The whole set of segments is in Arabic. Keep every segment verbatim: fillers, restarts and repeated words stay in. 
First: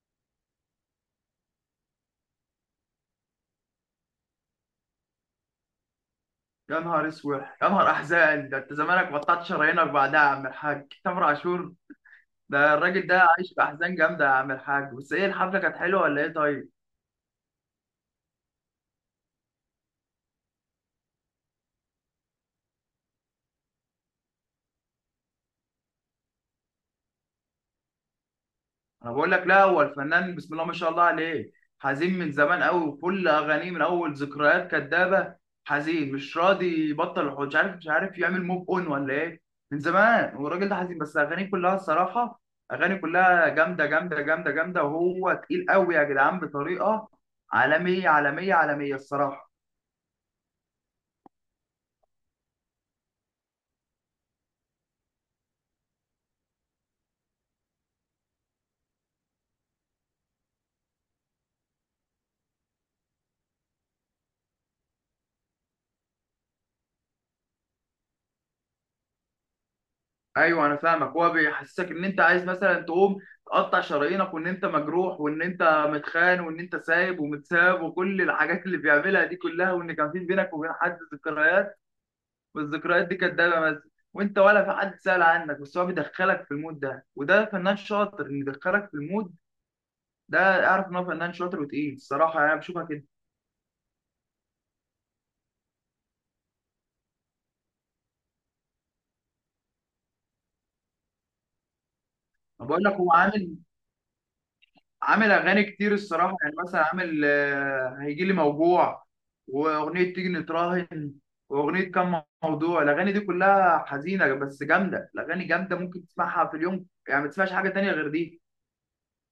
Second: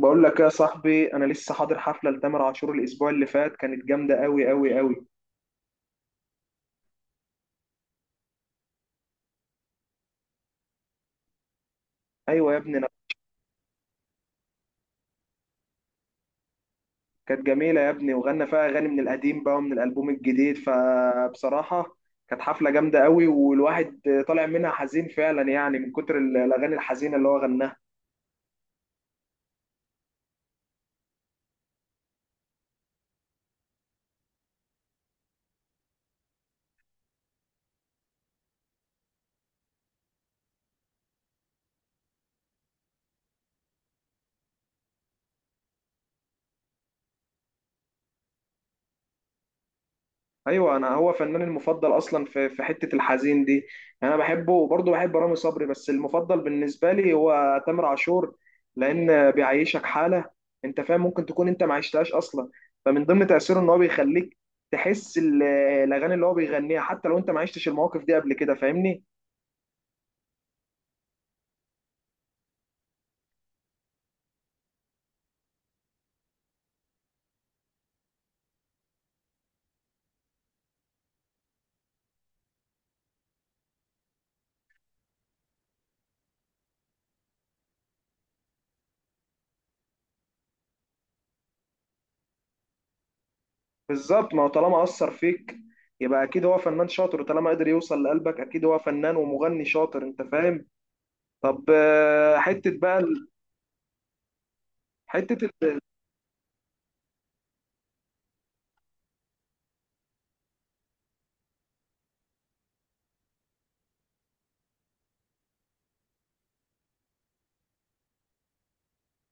بقول لك يا صاحبي، انا لسه حاضر حفله لتامر عاشور الاسبوع اللي فات. كانت جامده قوي قوي قوي. يا نهار اسود يا نهار احزان، ده انت زمانك بطلت شرايينك بعدها يا عم الحاج تامر عاشور. ايوه يا ده ابني أنا- الراجل ده عايش باحزان جامده يا عم الحاج، بس ايه الحفله كانت حلوه ولا ايه؟ طيب. كانت جميله يا ابني، وغنى فيها اغاني من القديم بقى ومن الالبوم الجديد. فبصراحه كانت حفله جامده قوي، والواحد طالع منها حزين فعلا، يعني من كتر ال- الاغاني الحزينه اللي هو غناها. انا بقول لك لا، هو الفنان بسم الله ما شاء الله عليه حزين من زمان قوي، وكل اغانيه من اول ذكريات كدابه حزين، مش راضي يبطل الحوش، مش عارف مش عارف يعمل موف اون ولا ايه. من زمان والراجل ده حزين، بس اغانيه كلها الصراحه اغاني كلها جامده جامده جامده جامده، وهو تقيل قوي يا جدعان بطريقه عالميه عالميه عالميه الصراحه. ايوه، انا هو فناني المفضل اصلا في في حته الحزين دي. انا بحبه، وبرضه بحب رامي صبري، بس المفضل بالنسبه لي هو تامر عاشور، لان بيعيشك حاله. انت فاهم؟ ممكن تكون انت ما عشتهاش اصلا، فمن ضمن تاثيره ان هو بيخليك تحس ال- الاغاني اللي هو بيغنيها حتى لو انت ما عشتش المواقف دي قبل كده. فاهمني؟ ايوه انا فاهمك، هو بيحسسك ان انت عايز مثلا تقوم تقطع شرايينك، وان انت مجروح، وان انت متخان، وان انت سايب ومتساب، وكل الحاجات اللي بيعملها دي كلها، وان كان في بينك وبين حد ذكريات والذكريات دي كدابه بس، وانت ولا في حد سأل عنك، بس هو بيدخلك في المود ده، وده فنان شاطر ان يدخلك في المود ده. اعرف ان هو فنان شاطر وتقيل الصراحه، يعني انا بشوفها كده. بالظبط، ما هو طالما اثر فيك يبقى اكيد هو فنان شاطر، وطالما قدر يوصل لقلبك اكيد هو فنان ومغني شاطر. انت فاهم؟ طب آه، أنا حته بقول لك بقى هو ال- عامل عامل حته اغاني كتير الصراحه، يعني مثلا عامل آه، هيجي لي موجوع، واغنيه تيجي نتراهن، واغنيه كم. موضوع الاغاني دي كلها حزينه بس جامده، الاغاني جامده ممكن تسمعها في اليوم، يعني ما تسمعش حاجه تانية غير دي.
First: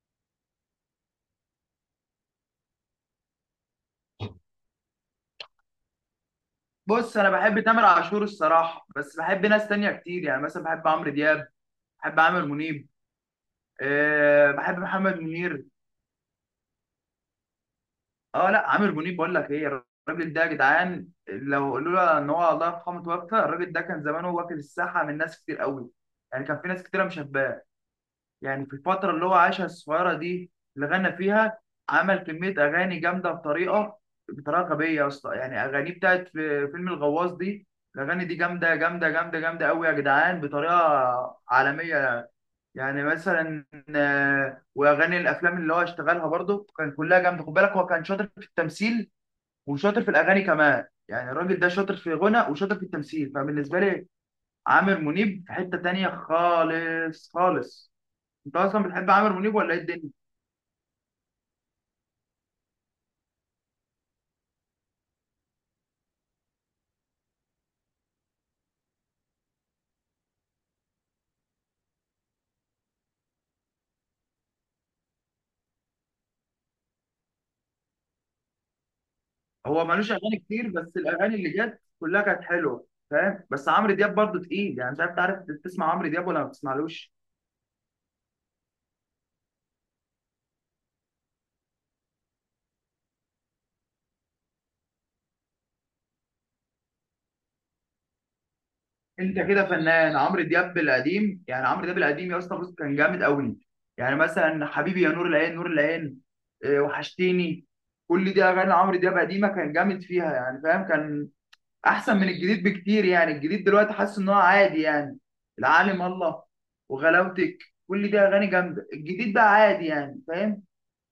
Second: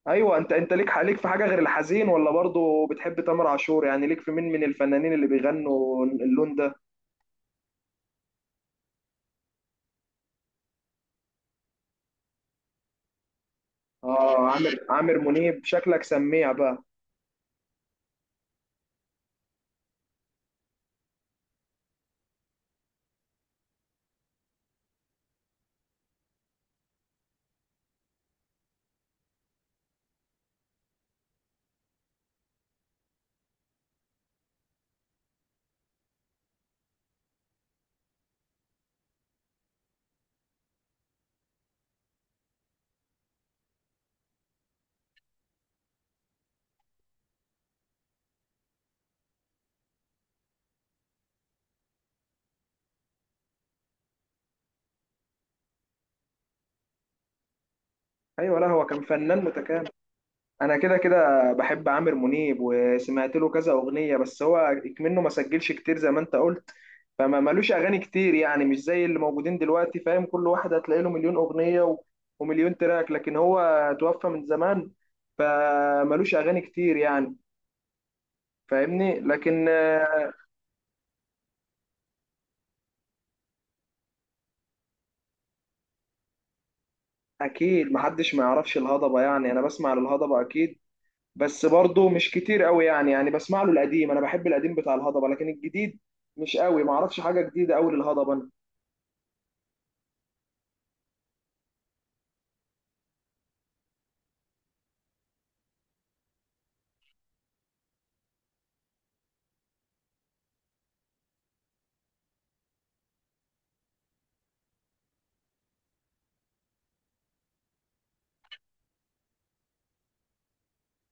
ايوه، انت انت ليك ليك في حاجه غير الحزين، ولا برضو بتحب تامر عاشور؟ يعني ليك في مين من الفنانين اللي بيغنوا اللون ده؟ بص انا بحب تامر عاشور الصراحه، بس بحب ناس تانية كتير، يعني مثلا بحب عمرو دياب، بحب عامر منيب، اه، أه بحب عامر عامر محمد منيب، منير. شكلك سميع بقى. اه لا، عامر منيب بقول لك ايه، الراجل ده يا جدعان لو لولا ان هو الله يرحمه توفى، الراجل ده كان زمانه واكل الساحه من ناس كتير قوي. يعني كان في ناس كتيره مشباه، يعني في الفتره اللي هو عاشها الصغيره دي اللي غنى فيها عمل كميه اغاني جامده بطريقه بطريقه غبيه اصلا. يعني اغانيه بتاعت في فيلم الغواص دي، الاغاني دي جامده جامده جامده جامده قوي يا جدعان بطريقه عالميه. يعني مثلا آه، واغاني الافلام اللي هو اشتغلها برضه كان كلها جامده، خد بالك هو كان شاطر في التمثيل وشاطر في الاغاني كمان، يعني الراجل ده شاطر في غنى وشاطر في التمثيل، فبالنسبه لي عامر منيب في حته تانية خالص خالص. انت ايوه، لا اصلا هو كان بتحب عامر فنان منيب ولا ايه متكامل. الدنيا؟ انا كده كده بحب عامر منيب، وسمعت له كذا اغنيه، بس هو منه ما سجلش كتير زي ما انت قلت. فما ملوش اغاني كتير يعني، مش زي اللي موجودين دلوقتي. فاهم؟ كل واحد هتلاقي له مليون اغنيه و... ومليون تراك، لكن هو توفى من زمان، فملوش اغاني كتير يعني. فاهمني؟ لكن هو ملوش اغاني كتير، بس الاغاني اللي جت كلها كانت حلوه فاهم، بس عمرو دياب برضه تقيل، يعني مش عارف، تعرف تسمع عمرو دياب ولا ما بتسمعلوش؟ اكيد محدش ما يعرفش الهضبه، يعني انا بسمع للهضبه اكيد، بس برضه مش كتير قوي يعني. يعني بسمع له القديم، انا بحب القديم بتاع الهضبه، لكن الجديد مش قوي، ما اعرفش حاجه جديده قوي للهضبه. انت كده فنان عمرو دياب القديم، يعني عمرو دياب القديم يا اسطى بص كان جامد قوي. يعني مثلا حبيبي يا نور العين، نور العين، إيه، وحشتيني، كل دي اغاني عمرو دياب قديمه، كان جامد فيها يعني فاهم، كان احسن من الجديد بكتير، يعني الجديد دلوقتي حاسس ان هو عادي يعني. العالم الله، وغلاوتك، كل دي اغاني جامده، الجديد بقى عادي يعني فاهم،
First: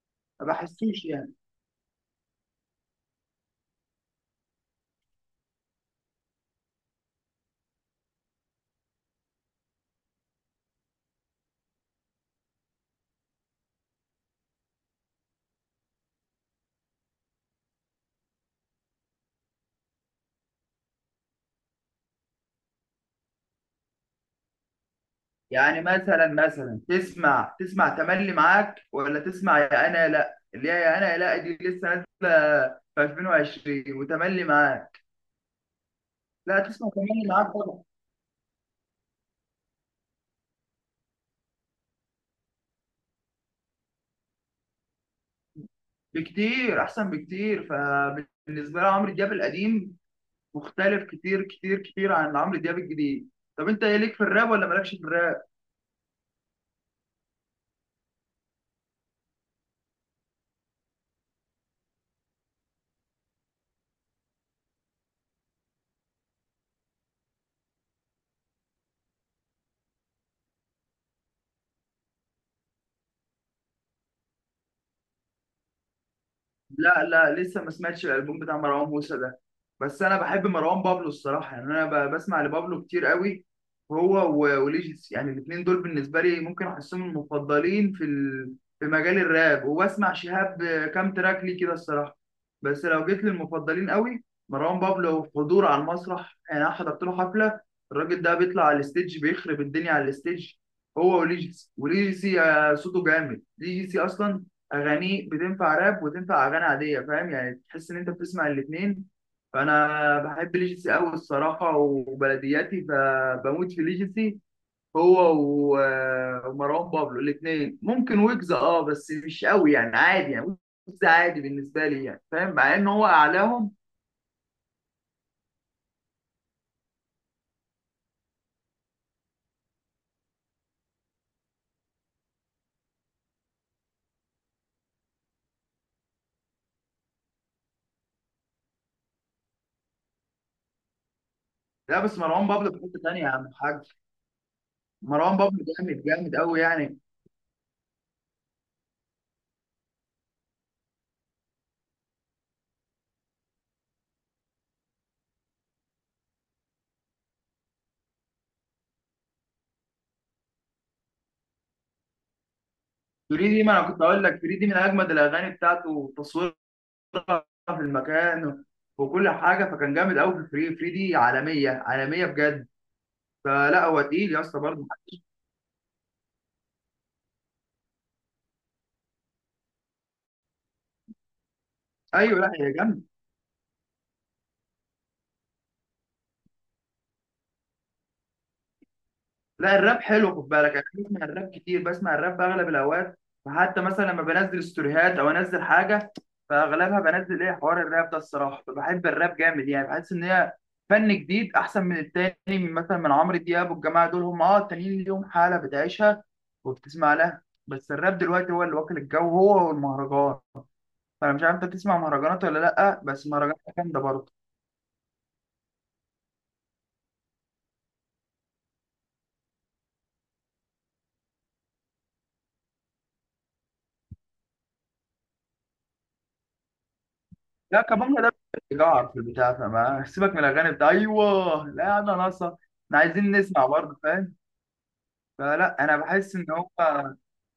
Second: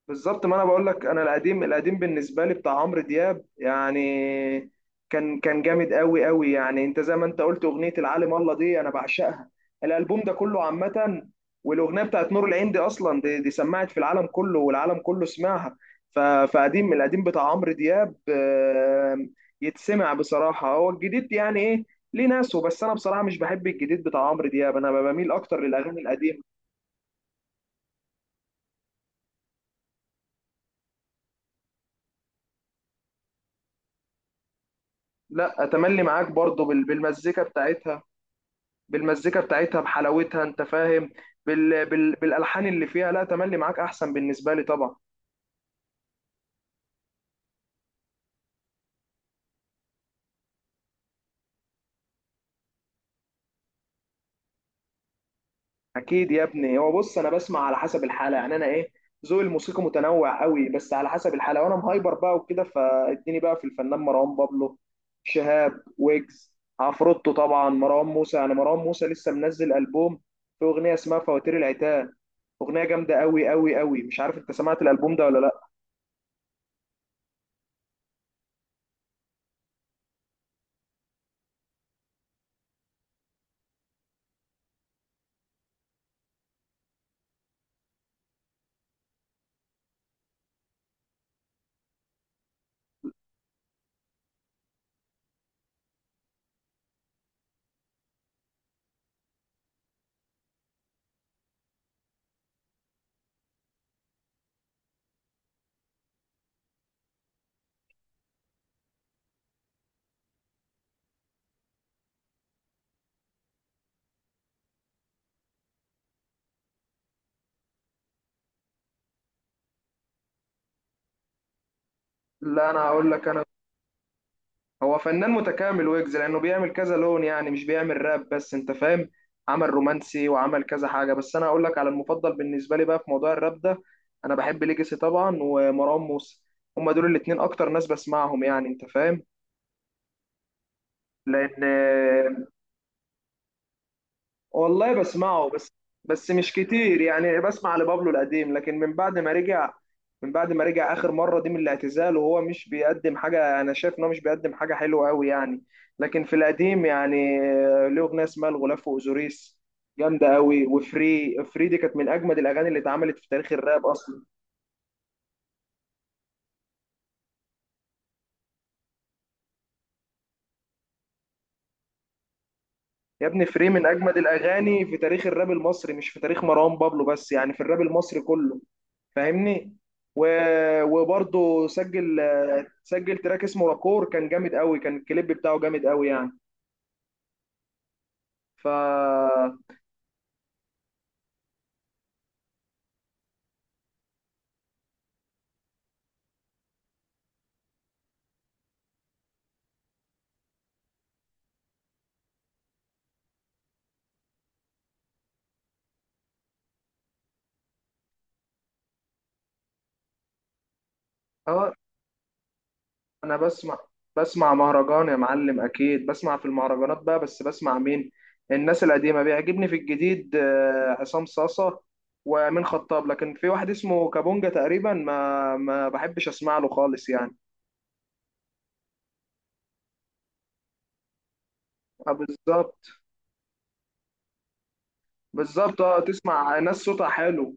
بالظبط، ما ما انا بقول بحسوش لك، انا يعني. القديم القديم بالنسبه لي بتاع عمرو دياب يعني، كان كان جامد قوي قوي. يعني انت زي ما انت قلت، اغنيه العالم الله دي انا بعشقها، الالبوم ده كله عامه. والاغنيه بتاعت نور العين دي اصلا، دي, دي سمعت في العالم كله، والعالم كله سمعها. ف- فقديم القديم بتاع عمرو دياب آه، يتسمع بصراحه. هو الجديد يعني ايه؟ ليه ناسه؟ بس انا بصراحه مش بحب الجديد بتاع عمرو دياب، انا بميل اكتر يعني للاغاني مثلا القديمه. مثلا تسمع تسمع تملي معاك، ولا تسمع يا انا يا لا، اللي هي يا انا يا لا دي لسه نازله في ألفين وعشرين، وتملي معاك لا، اتملي معاك لا، برضو بال- تسمع تملي بالمزيكا معاك طبعا، بتاعتها، بالمزيكا بتاعتها، بحلاوتها. انت فاهم؟ بال... بال... بالالحان اللي فيها. لا، تملي معاك احسن بالنسبه لي طبعا. بكتير احسن بكتير. فبالنسبه لي عمرو دياب القديم مختلف كتير كتير كتير عن عمرو دياب الجديد. طب انت ايه ليك في الراب ولا مالكش في الراب؟ اكيد يا ابني. هو بص، انا بسمع على حسب الحاله، يعني انا ايه، ذوقي الموسيقى متنوع قوي، بس على حسب الحاله. وانا مهايبر بقى وكده، فاديني بقى في الفنان مروان بابلو، شهاب، ويجز، عفروتو، طبعا مروان موسى. يعني مروان موسى لسه منزل البوم، في اغنيه اسمها فواتير العتاب، اغنيه جامده قوي قوي قوي. مش عارف انت سمعت الالبوم ده ولا لا؟ لا لا، لسه ما سمعتش الالبوم بتاع مروان موسى ده، بس انا بحب مروان بابلو الصراحه، يعني انا ب- بسمع لبابلو كتير قوي. هو و- وليجيس، يعني الاثنين دول بالنسبه لي ممكن احسهم المفضلين في ال... في مجال الراب. وبسمع شهاب كام تراك ليه كده الصراحه، بس لو جيت للمفضلين قوي مروان بابلو حضور على المسرح، يعني انا حضرت له حفله، الراجل ده بيطلع على الستيج بيخرب الدنيا على الستيج، هو وليجيس. وليجيسي آه، صوته جامد، ليجيسي اصلا اغانيه بتنفع راب وتنفع اغاني عاديه فاهم، يعني تحس ان انت بتسمع الاثنين، فانا بحب ليجيسي قوي الصراحه وبلدياتي، فبموت في ليجيسي، هو و- ومروان بابلو الاثنين، ممكن ويجز اه بس مش قوي يعني عادي يعني، ويجز عادي بالنسبه لي يعني فاهم، لا، مع انا ان هو هقول لك، انا اعلاهم. هو فنان متكامل ويجز، لانه بيعمل كذا لون، يعني مش بيعمل راب بس. انت فاهم؟ عمل رومانسي، وعمل كذا حاجه، بس انا اقول لك على المفضل بالنسبه لي بقى في موضوع الراب ده. انا بحب ليجاسي طبعا، ومروان موسى، هما دول الاتنين اكتر ناس بسمعهم يعني. انت فاهم؟ لا بس لان مروان بابلو في حته ثانيه يا عم الحاج، والله مروان بسمعه، بابلو بس جامد بس جامد مش قوي يعني. كتير يعني. بسمع لبابلو القديم، لكن من بعد ما رجع، من بعد ما رجع آخر مرة دي من الاعتزال، وهو مش بيقدم حاجة. أنا شايف إن هو مش بيقدم حاجة حلوة أوي يعني. لكن في القديم يعني آه، له أغنية اسمها الغلاف وأوزوريس، جامدة أوي. وفري، فري دي كانت من أجمد الأغاني اللي اتعملت في تاريخ فريدي، ما الراب انا كنت أصلا. اقول لك فريدي من اجمد الاغاني بتاعته، تصوير في المكان وكل حاجه، فكان جامد قوي في الفري فري دي، عالميه عالميه بجد، يا ابني فري فلا من هو أجمد تقيل يا اسطى الأغاني برضه. في تاريخ الراب المصري، مش في تاريخ مروان بابلو بس يعني، في الراب المصري كله. فاهمني؟ و... وبرضه سجل ايوه لا هي جامده، سجل تراك اسمه راكور، كان جامد قوي، كان الكليب بتاعه جامد قوي يعني. فا لا الراب حلو خد بالك، يعني انا بسمع الراب كتير، بسمع الراب في اغلب الاوقات، فحتى مثلا لما بنزل ستوريهات او انزل حاجه فاغلبها بنزل ايه حوار الراب ده الصراحه، فبحب الراب جامد، يعني بحس ان هي فن جديد احسن من التاني، من مثلا من عمرو دياب والجماعه دول، هم اه التانيين ليهم حاله بتعيشها وبتسمع لها، بس الراب دلوقتي هو اللي واكل الجو، هو والمهرجان. انا مش عارف اه، انت تسمع مهرجانات ولا لا، بس انا مهرجانات بسمع جامده برضه. بسمع مهرجان يا معلم، اكيد بسمع في المهرجانات بقى. بس بسمع مين؟ الناس القديمه، بيعجبني في الجديد آه، عصام صاصه، وامين خطاب. لكن في واحد اسمه كابونجا تقريبا، ما ما بحبش اسمع له خالص يعني. لا كمانجا ده بيجعر في البتاع، فما سيبك من الاغاني بتاع، ايوه لا آه، انا ناقصه، احنا بالظبط. عايزين نسمع برضه فاهم، بالظبط، فلا انا اه، بحس ان تسمع هو ناس صوتها حلو.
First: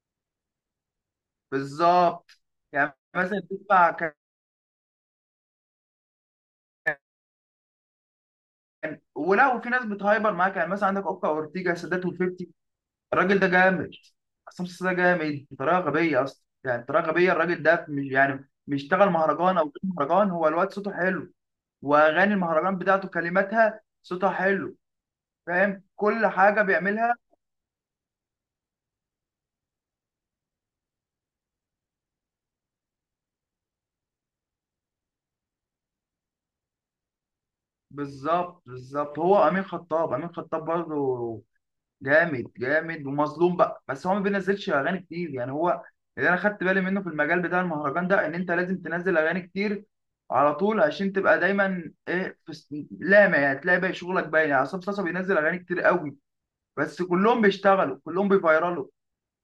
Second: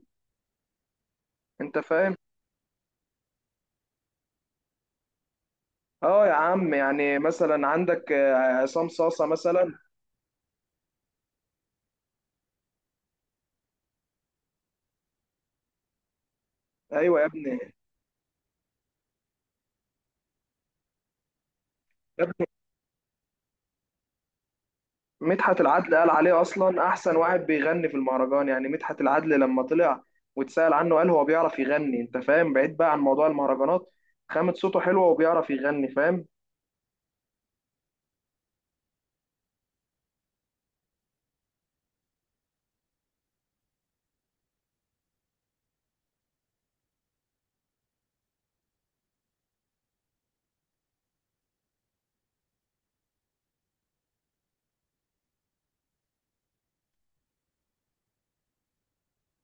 انت فاهم؟ بالظبط. يعني مثلا تسمع كان، اه يا عم، يعني مثلا عندك آه، عصام صاصه ولو في مثلا. ناس بتهايبر معاك يعني مثلا عندك اوكا اورتيجا سادات وفيفتي، الراجل ده جامد. عصام صاصا ده جامد بطريقه غبيه اصلا، يعني بطريقه ايوه يا غبيه، ابني، الراجل ده مش يعني مش اشتغل مهرجان او غير مهرجان، هو الواد صوته حلو، واغاني المهرجان بتاعته كلماتها صوتها حلو مدحت فاهم، العدل قال كل عليه حاجه اصلا احسن بيعملها. واحد بيغني في المهرجان يعني. مدحت العدل لما طلع واتسأل عنه قال هو بيعرف يغني. انت فاهم؟ بعيد بقى عن موضوع المهرجانات، خامة صوته حلوة وبيعرف يغني. فاهم؟ بالظبط بالظبط، هو امين خطاب، امين خطاب برضه جامد جامد ومظلوم بقى، بس هو ما بينزلش اغاني كتير، يعني هو اللي انا خدت بالي منه في المجال بتاع المهرجان ده ان انت لازم تنزل اغاني كتير على طول عشان تبقى دايما ايه في س- لامع، يعني تلاقي بقى شغلك باين. يعني عصام صاصا بينزل اغاني كتير قوي، بس كلهم بيشتغلوا، كلهم بيفيرالوا،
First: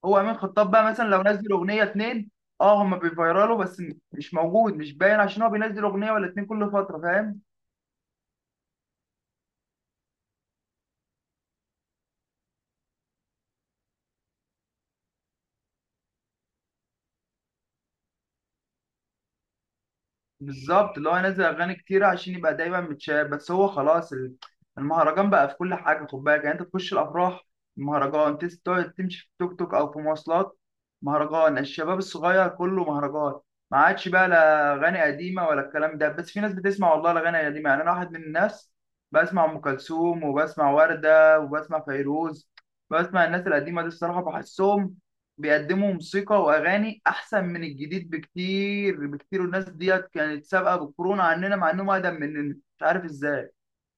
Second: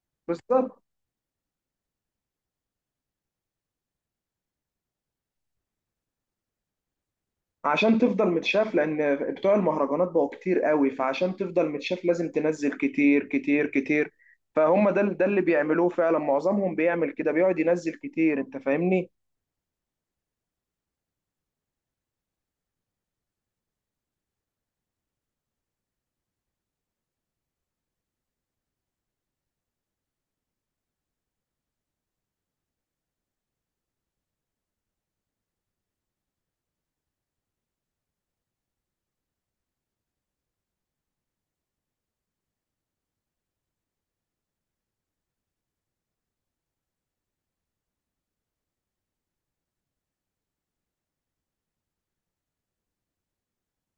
هو امين خطاب بالظبط، بقى مثلا لو نزل اغنيه اتنين، اه هما بيفيرالوا، بس م- مش موجود مش باين عشان هو بينزل اغنيه ولا اتنين كل فتره فاهم. عشان تفضل متشاف، لان بتوع المهرجانات بقوا كتير قوي، فعشان تفضل متشاف لازم تنزل كتير كتير كتير. فهم ده ده اللي بيعملوه فعلا، معظمهم بيعمل كده، بيقعد ينزل كتير. انت فاهمني؟ بالظبط، اللي هو ينزل اغاني كتيره عشان يبقى دايما متشاف، بس هو خلاص ال- المهرجان بقى في كل حاجه خد بالك. يعني انت تخش الافراح مهرجان، تس- تقعد تمشي في توك توك او في مواصلات مهرجان، الشباب الصغير كله مهرجان، ما عادش بقى لا اغاني قديمه ولا الكلام ده. بس في ناس بتسمع والله الاغاني القديمه، يعني انا واحد من الناس بسمع ام كلثوم وبسمع ورده وبسمع فيروز، بسمع الناس القديمه دي الصراحه، بحسهم بيقدموا موسيقى واغاني احسن من الجديد بكتير بكتير، والناس ديت كانت سابقه بالكورونا عننا مع انهم اقدم مننا مش عارف ازاي.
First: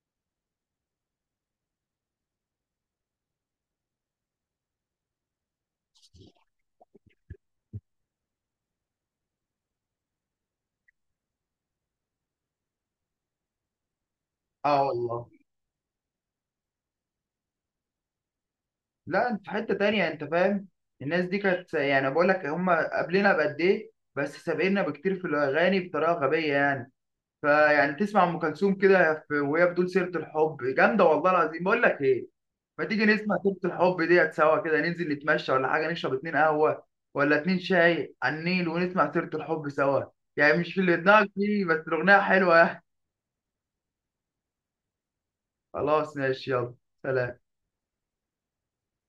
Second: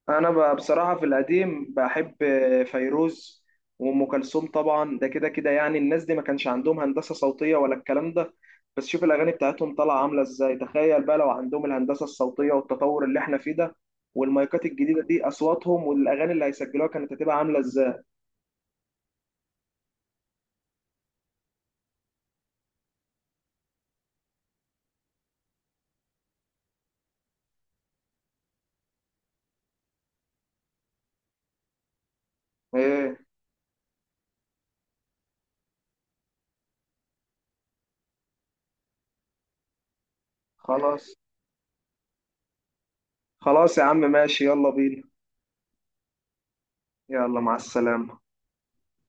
انا ب- بصراحه في القديم بحب فيروز وام كلثوم طبعا، ده كده كده يعني. الناس دي ما كانش عندهم هندسه صوتيه ولا الكلام ده، بس شوف الاغاني بتاعتهم طالعه عامله ازاي. تخيل بقى لو عندهم الهندسه الصوتيه والتطور اللي احنا فيه ده، والمايكات اه الجديده والله، دي، اصواتهم والاغاني اللي هيسجلوها كانت هتبقى عامله ازاي. لا انت في حته تانية انت فاهم، الناس دي كانت يعني بقول لك هم قبلنا بقد ايه، بس سابقنا بكتير في الاغاني بطريقه غبيه يعني. فيعني تسمع ام كلثوم كده في- وهي بتقول سيره الحب جامده والله العظيم، بقول لك ايه، ما تيجي ايه، نسمع تبت الحب ديت سوا كده، ننزل نتمشى ولا حاجة، نشرب اتنين قهوة ولا اتنين شاي على النيل ونسمع سيرة الحب سوا، يعني مش في اللي خلاص، دماغك فيه بس الأغنية حلوة يعني. خلاص يا عم ماشي، يلا بينا. خلاص ماشي يلا. يلا سلام. مع السلامه.